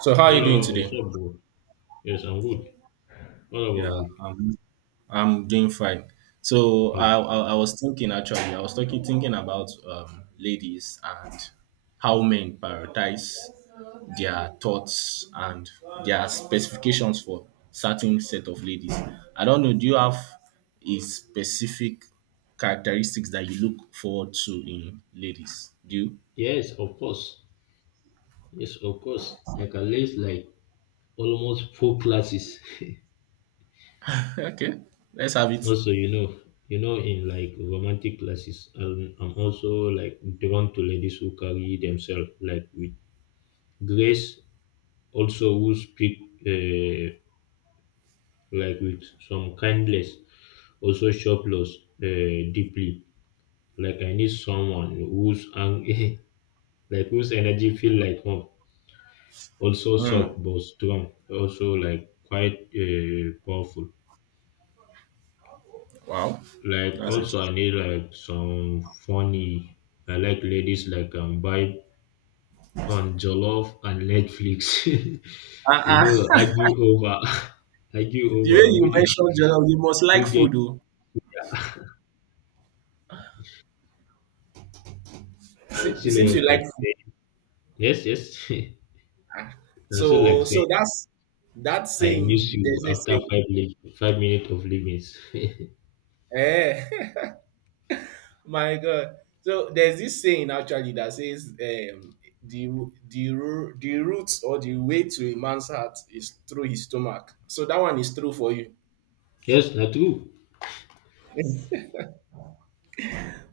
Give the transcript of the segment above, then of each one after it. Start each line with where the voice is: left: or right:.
right: So how are you doing
left: Hello, what's
right: today?
left: up, bro? Yes, I'm good. What about
right: Yeah,
left: you?
right: I'm I'm doing fine. So I
left: Good.
right: I, I was thinking. Actually I was talking thinking about ladies and how men prioritize their thoughts and their specifications for certain set of ladies. I don't know. Do you have a specific characteristics that you look forward to in ladies? Do you?
left: Yes, of course. Yes, of course. I can list like almost four classes.
right: okay, let's have it.
left: Also, in like romantic classes, I'm also like drawn to ladies who carry themselves like with grace, also who speak uh, like with some kindness, also shopless uh, deeply. Like I need someone like whose energy feel like home, also
right: Hmm.
left: soft but strong, also like quite powerful.
right: Wow,
left: Like
right: that's
left: also
right: interesting.
left: I need like some funny. I like ladies like vibe on jollof and Netflix. You
right: I
left: know, argue over argue
right: The way
left: over who
right: you
left: do-
right: mentioned jollof, you must like
left: get
right: food, oh. It seems
left: ancillary,
right: you like
left: like
right: food.
left: say yes, yes. And so like
right: So,
left: say
right: so that's that
left: I miss
right: saying.
left: you
right: there's a
left: after
right: saying.
left: 5 minutes of living.
right: Eh, my God. So there's this saying actually that says, um, the the root, or the way to a man's heart is through his stomach. So that one is true for you.
left: Yes, na true.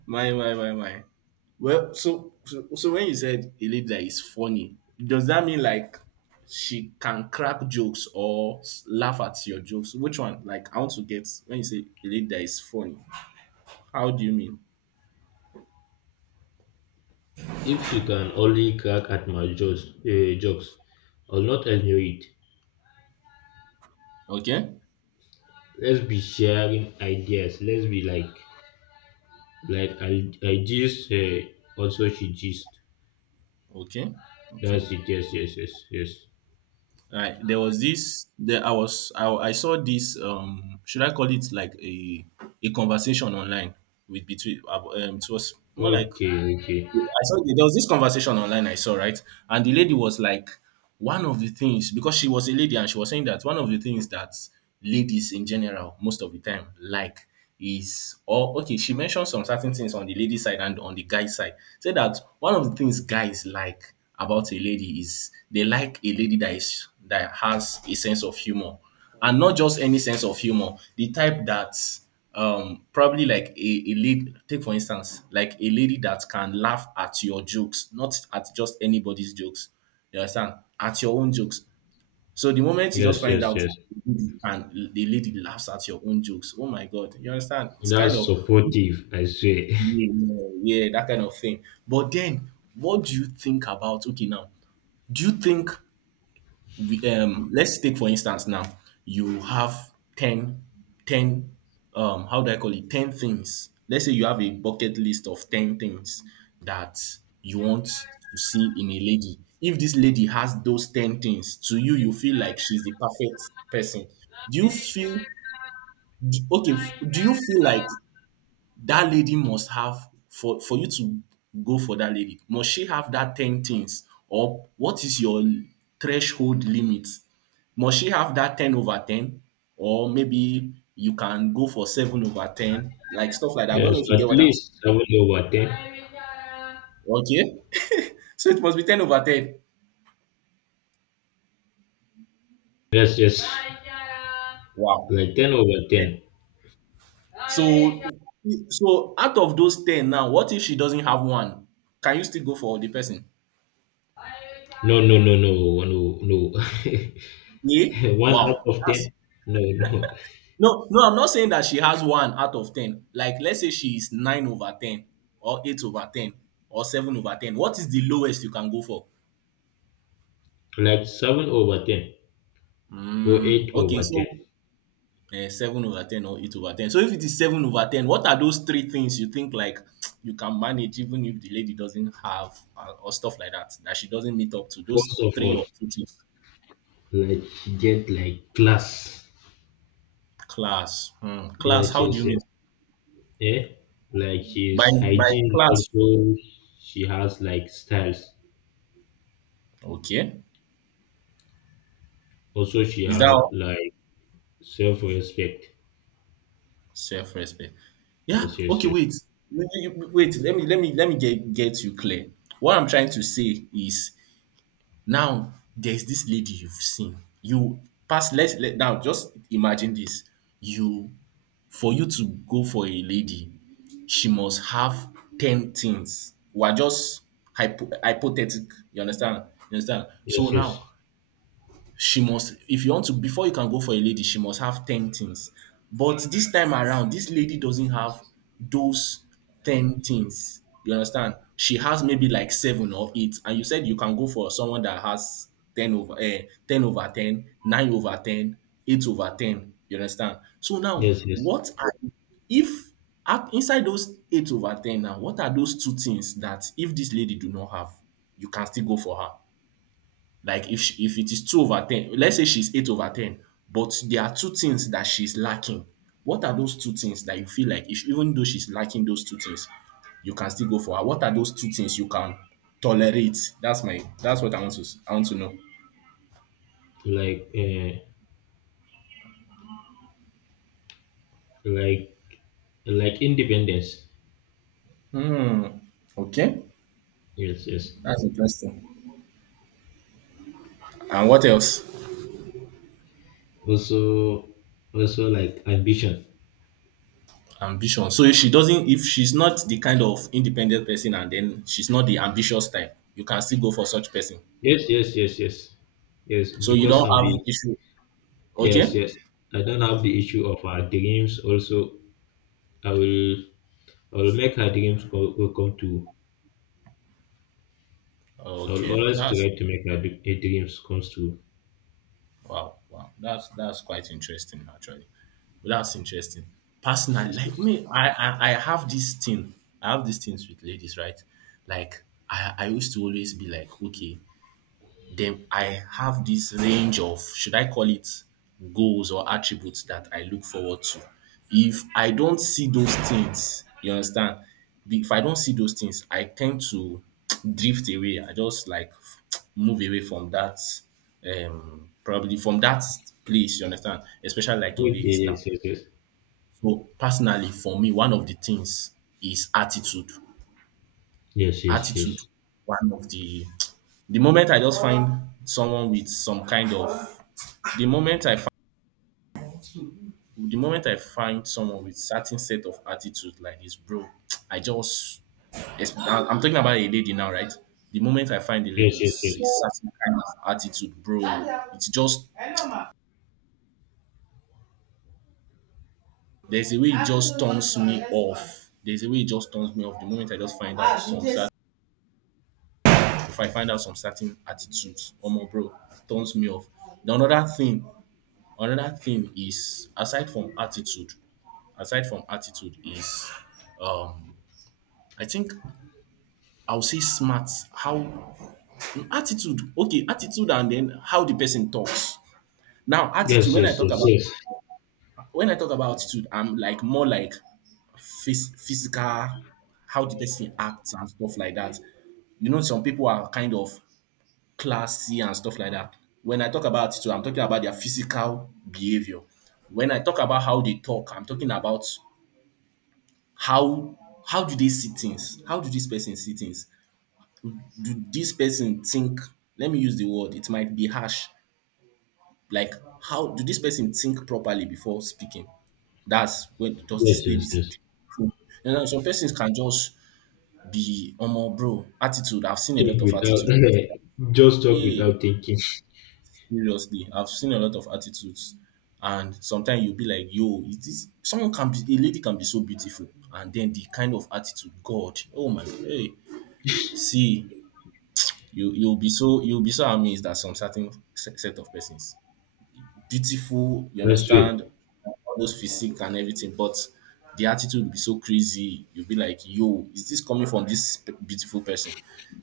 right: My. Well, so when you said a lady that is funny, does that mean like she can crack jokes or laugh at your jokes? Which one? Like, I want to get when you say a lady that is funny, how do you mean?
left: If she can only crack at my jokes, jokes, I'll not enjoy it.
right: Okay,
left: Let's be sharing ideas. Like I gist, also she gist.
right: okay, okay.
left: That's it. Yes, yes, yes, yes.
right: Right. There was this. There, I was. I saw this. Should I call it like a conversation online with between? It was more like
left: Okay, okay.
right: I saw there was this conversation online I saw, right? And the lady was like, one of the things, because she was a lady and she was saying that one of the things that ladies in general, most of the time, like is, or okay, she mentioned some certain things on the lady side and on the guy side. Say that one of the things guys like about a lady is they like a lady that is that has a sense of humor, and not just any sense of humor, the type that probably like a lady, take for instance, like a lady that can laugh at your jokes, not at just anybody's jokes. You understand, at your own jokes. So the moment you just
left: Yes,
right: find
left: yes,
right: out,
left: yes.
right: and the lady laughs at your own jokes, oh my god, you understand, it's kind
left: That's
right: of,
left: supportive, I say.
right: yeah, yeah, that kind of thing. But then, what do you think about, okay, now, do you think we, let's take for instance now, you have 10, 10, how do I call it, 10 things. Let's say you have a bucket list of 10 things that you want to see in a lady. If this lady has those 10 things, to you you feel like she's the perfect person. Do you feel, do you feel like that lady must have, for you to go for that lady, must she have that 10 things, or what is your threshold limit? Must she have that 10 over 10, or maybe you can go for 7 over 10, like stuff like that? I don't
left: Yes,
right: know if you
left: at
right: get what I'm
left: least seven over ten.
right: saying. Okay, so it must be 10 over 10.
left: Yes, yes.
right: Wow.
left: Like ten over ten.
right: So so out of those 10 now, what if she doesn't have one? Can you still go for the person?
left: No, no, no, no, no, no.
right: Yeah.
left: One out
right: Wow.
left: of ten? No, no.
right: No, no, I'm not saying that she has one out of ten. Like, let's say she is nine over ten, or eight over ten, or seven over ten. What is the lowest you can go for?
left: Like seven over ten or eight
right: Mm, okay,
left: over ten.
right: so eh, seven over ten or eight over ten. So if it is seven over ten, what are those three things you think like you can manage, even if the lady doesn't have or stuff like that, that she doesn't meet up to those
left: First of
right: three
left: all,
right: or two things?
left: like get like class.
right: Class. Hmm, class.
left: Yes,
right: How do
left: yes,
right: you
left: yes.
right: mean
left: Yeah. Like
right: by
left: she's
right: by
left: hygiene,
right: class?
left: also she has like styles.
right: Okay,
left: Also she
right: is that
left: have
right: all?
left: like self respect.
right: Self-respect. Yeah.
left: Yes, yes,
right: Okay.
left: yes.
right: Wait. Wait, Let me get you clear. What I'm trying to say is, now there's this lady you've seen. You pass. Let's let now just imagine this. You, for you to go for a lady, she must have ten things. We're just hypothetical. You understand? You understand? So
left: Yes, yes.
right: now, she must, if you want to, before you can go for a lady, she must have 10 things. But this time around, this lady doesn't have those 10 things, you understand? She has maybe like seven or eight, and you said you can go for someone that has 10 over 10 over 10, 9 over 10, 8 over 10, you understand? So now,
left: Yes, yes.
right: what are, if inside those 8 over 10 now, what are those two things that if this lady do not have, you can still go for her? Like if she, if it is two over ten, let's say she's eight over ten, but there are two things that she's lacking. What are those two things that you feel like, if even though she's lacking those two things, you can still go for her? What are those two things you can tolerate? That's what I want to I want to know.
left: Like like like independence.
right: Hmm. Okay.
left: Yes, yes.
right: That's interesting. And what else?
left: Also also like ambition.
right: Ambition. So if she doesn't, if she's not the kind of independent person, and then she's not the ambitious type, you can still go for such person.
left: Yes, yes, yes, yes, yes.
right: So you
left: Because
right: don't
left: I'm
right: have
left: the
right: issue.
left: yes,
right: Okay?
left: yes. I don't have the issue of her dreams. Also, I will I will make her dreams co- co- come to I will
right: Okay.
left: always try
right: That's
left: to make her dreams come true.
right: Wow, wow, that's quite interesting actually. That's interesting. Personally,
left: Yes,
right: like
left: yes.
right: me, I have this thing. I have these things with ladies, right? Like I used to always be like, okay, then I have this range of, should I call it goals or attributes that I look forward to. If I don't see those things, you understand? If I don't see those things, I tend to drift away. I just like move away from that, probably from that place, you understand? Especially like in
left: Okay,
right: ladies now.
left: yes, yes, yes,
right: So, personally, for me, one of the things is attitude.
left: yes, yes,
right: Attitude
left: yes,
right: one of The moment I just find someone with some kind of, the moment I find the moment I find someone with certain set of attitude like this, bro, I just I'm talking about a lady now, right? The moment I find a lady
left: yes,
right: with a
left: yes,
right: certain kind of attitude, bro, it's just, there's a way it just turns me off. There's a way it just turns me off. The moment I just find out some certain, if I find out some certain attitudes, oh my bro, turns me off. The another thing is, aside from attitude, is um I think I'll say smart, how, attitude, and then how the person talks. Now attitude,
left: yes,
right: when I
left: yes,
right: talk
left: yes,
right: about,
left: yes, yes,
right: when I talk about attitude, I'm like more like physical, how the person acts and stuff like that. You know, some people are kind of classy and stuff like that. When I talk about attitude, I'm talking about their physical behavior. When I talk about how they talk, I'm talking about how how do they see things? How do this person see things? Do this person think? Let me use the word, it might be harsh. Like, how do this person think properly before speaking? That's, when does
left: yes,
right: this
left: yes,
right: lady
left: yes.
right: think? You know, some persons can just be omo bro attitude. I've seen a lot
left: Think
right: of
left: without
right: attitude.
left: just talk
right: Hey,
left: without thinking.
right: seriously, I've seen a lot of attitudes. And sometimes you'll be like, yo, is this someone, can be a lady can be so beautiful, and then the kind of attitude, God, oh my, hey, see, you'll be so, you'll be so amazed at some certain set of persons. Beautiful, you
left: I swear,
right: understand, all those physique and everything, but the attitude will be so crazy. You'll be like, yo, is this coming from this beautiful person?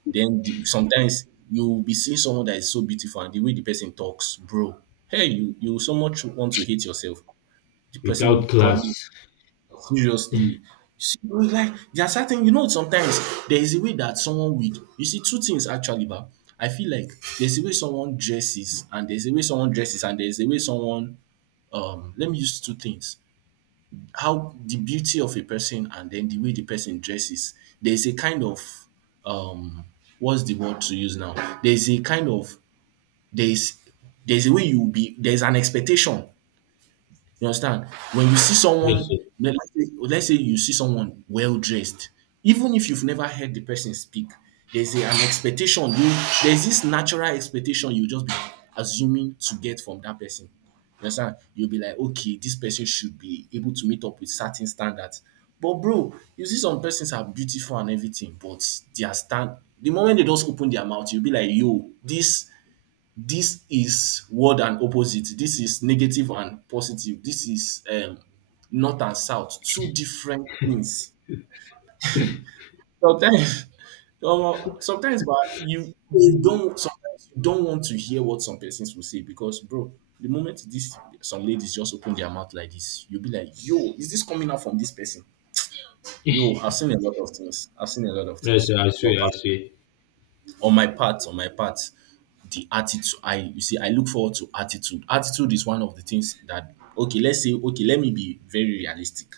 right: Then the, sometimes you'll be seeing someone that is so beautiful and the way the person talks, bro. Hey, you so much want to hate yourself. The
left: without
right: person probably,
left: class.
right: seriously. See, like there are certain, you know, sometimes there is a way that someone would, you see, two things actually, but I feel like there's a way someone dresses, and there's a way someone dresses, and there's a way someone, let me use two things. How the beauty of a person, and then the way the person dresses. There's a kind of, um, what's the word to use now? There's a kind of, there's, there's a way you will be, there's an expectation, you understand? When you see
left: Yes,
right: someone, let's say you see someone well dressed, even if you've never heard the person speak, there's a, an expectation. You there's this natural expectation you just be assuming to get from that person. You understand? You'll be like, okay, this person should be able to meet up with certain standards. But bro, you see some persons are beautiful and everything, but their stand the moment they just open their mouth, you'll be like, yo, this is word and opposite. This is negative and positive. This is north and south. Two different things. Sometimes, omo, sometimes, but you don't sometimes you don't want to hear what some persons will say because, bro, the moment this some ladies just open their mouth like this, you'll be like, yo, is this coming out from this person? Yo,
left: yes,
right: I've seen a lot of things. I've seen a lot of
left: yes.
right: things,
left: I
right: but.
left: swear, I swear.
right: On my part, the attitude, you see, I look forward to attitude. Attitude is one of the things that, okay, let's say, okay, let me be very realistic.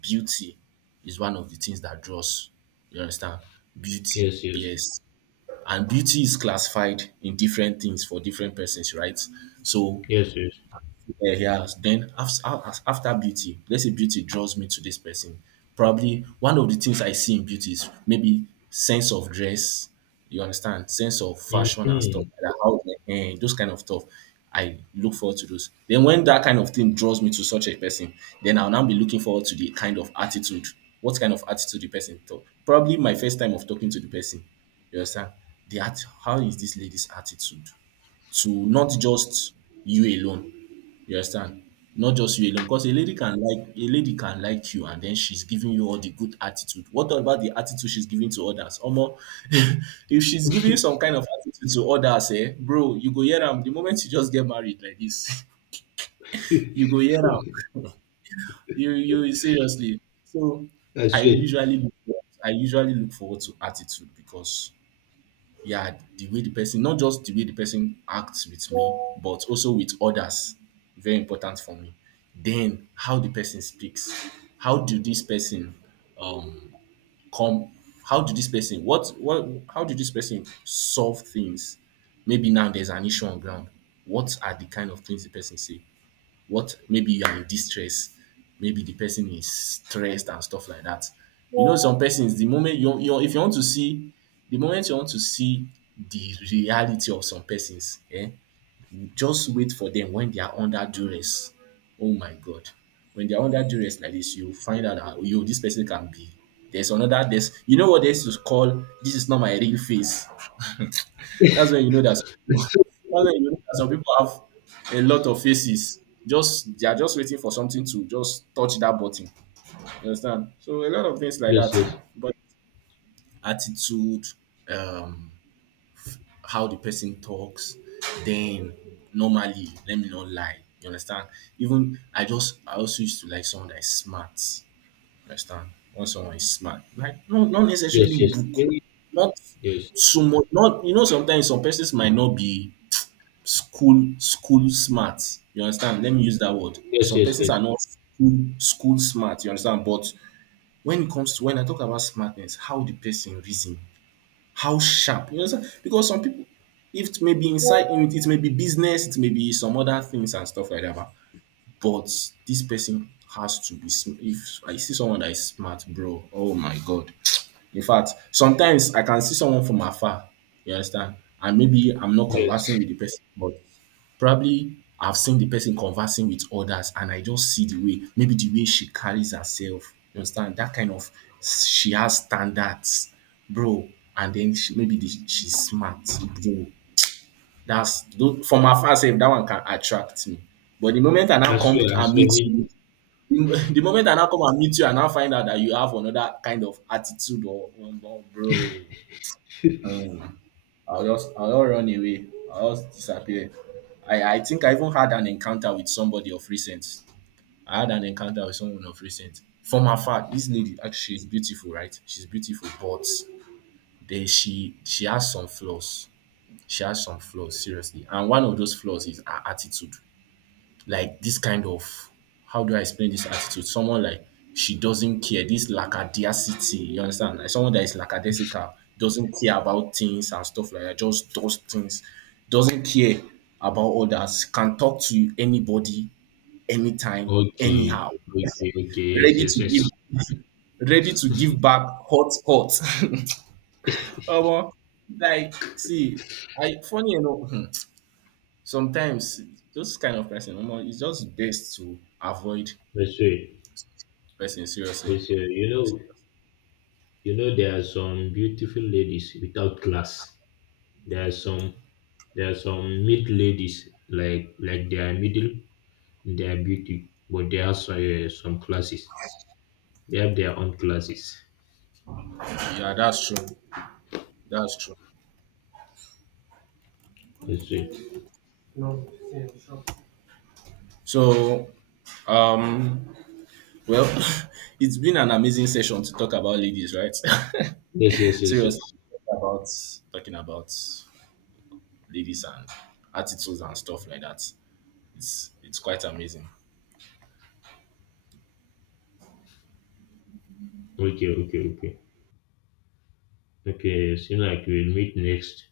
right: Beauty is one of the things that draws. You understand? Beauty,
left: Yes, yes,
right: yes. And beauty is classified in different things for different persons, right? So
left: yes, yes.
right: yeah, he has. Then after, after beauty, let's say beauty draws me to this person. Probably one of the things I see in beauty is maybe sense of dress. You understand? Sense of fashion and stuff
left: Mhm.
right: like that. How those kind of stuff. I look forward to those. Then when that kind of thing draws me to such a person, then I'll now be looking forward to the kind of attitude. What kind of attitude the person talk? Probably my first time of talking to the person. You understand? The act, how is this lady's attitude? To not just you alone, you understand? Not just you alone, because a lady can like you and then she's giving you all the good attitude. What about the attitude she's giving to others? Omo, if she's giving some kind of attitude to others, eh, bro, you go hear am the moment you just get married like this, you go hear am. You seriously. So
left: I
right: I
left: see.
right: usually look for I usually look forward to attitude because yeah, the way the person, not just the way the person acts with me, but also with others, very important for me. Then how the person speaks, how do this person um come, how do this person what how do this person solve things? Maybe now there's an issue on ground. What are the kind of things the person say? What maybe you are in distress, maybe the person is stressed and stuff like that. You know, yeah, some persons, the moment you, you if you want to see, the moment you want to see the reality of some persons, eh, just wait for them when they are under duress. Oh my God. When they are under duress like this, you find out that, oh, yo, this person can be. There's, you know what they used to call, this is not my real face. That's when you know that some
left: I
right: people,
left: see.
right: that's when you know that some people have a lot of faces. Just they are just waiting for something to just touch that button. You understand? So a lot of things like
left: Yes, yes,
right: that. But attitude, um, how the person talks, then normally, let me not lie. You understand? Even I also used to like someone that is smart. You understand? When someone is smart, like not
left: yes,
right: necessarily
left: yes.
right: book,
left: Very
right: not
left: yes,
right: so much. Not, you know, sometimes some persons might not be school school smart, you understand, let me use that word,
left: yes,
right: some
left: yes,
right: persons
left: yes,
right: are not school smart, you understand, but when it comes to when I talk about smartness, how the person reason, how sharp, you understand, because some people, if it may be inside it, may be business, it may be some other things and stuff like that, but this person has to be if I see someone that is smart, bro, oh my God, in fact, sometimes I can see someone from afar, you understand, and maybe I'm not conversing
left: yes.
right: with the person, but probably I've seen the person conversing with others and I just see the way, maybe the way she carries herself, you understand, that kind of, she has standards, bro. And then she, maybe the, she's smart, bro. From afar, sef, that one can attract me. But the moment I now come to,
left: I
right: and meet
left: swear, me too.
right: you. The moment I now come and meet you, I now find out that you have another kind of attitude or, bro. Um, I'll just run away. I'll just disappear. I think I even had an encounter with somebody of recent. I had an encounter with someone of recent. From afar, this lady actually she's beautiful, right? She's beautiful, but then she has some flaws. She has some flaws, seriously. And one of those flaws is her attitude, like this kind of, how do I explain this attitude? Someone like she doesn't care, this lackadaisicity, you understand? Like someone that is lackadaisical, doesn't care about things and stuff like that, just does things, doesn't care about others, can talk to anybody, anytime,
left: Okay,
right: anyhow,
left: okay, okay. Yes,
right: ready
left: yes,
right: to
left: yes.
right: give, ready to give back hot hot. Omo, like see, I funny enough, hmm, sometimes those kind of person, omo, it's just best to avoid
left: I swear.
right: person seriously.
left: Yes, yeah. You know, there are some beautiful ladies without class. There are some, there are some mid ladies like they are middle in their beauty, but they have some classes. They have their own classes.
right: Yeah, that's true, that's true.
left: I see.
right: So um well, it's been an amazing session to talk about ladies, right?
left: Yes, yes, yes,
right: Seriously,
left: yes.
right: about talking about ladies and attitudes and stuff like that, it's quite amazing.
left: Okay, okay, okay. Okay, seems like we'll meet next.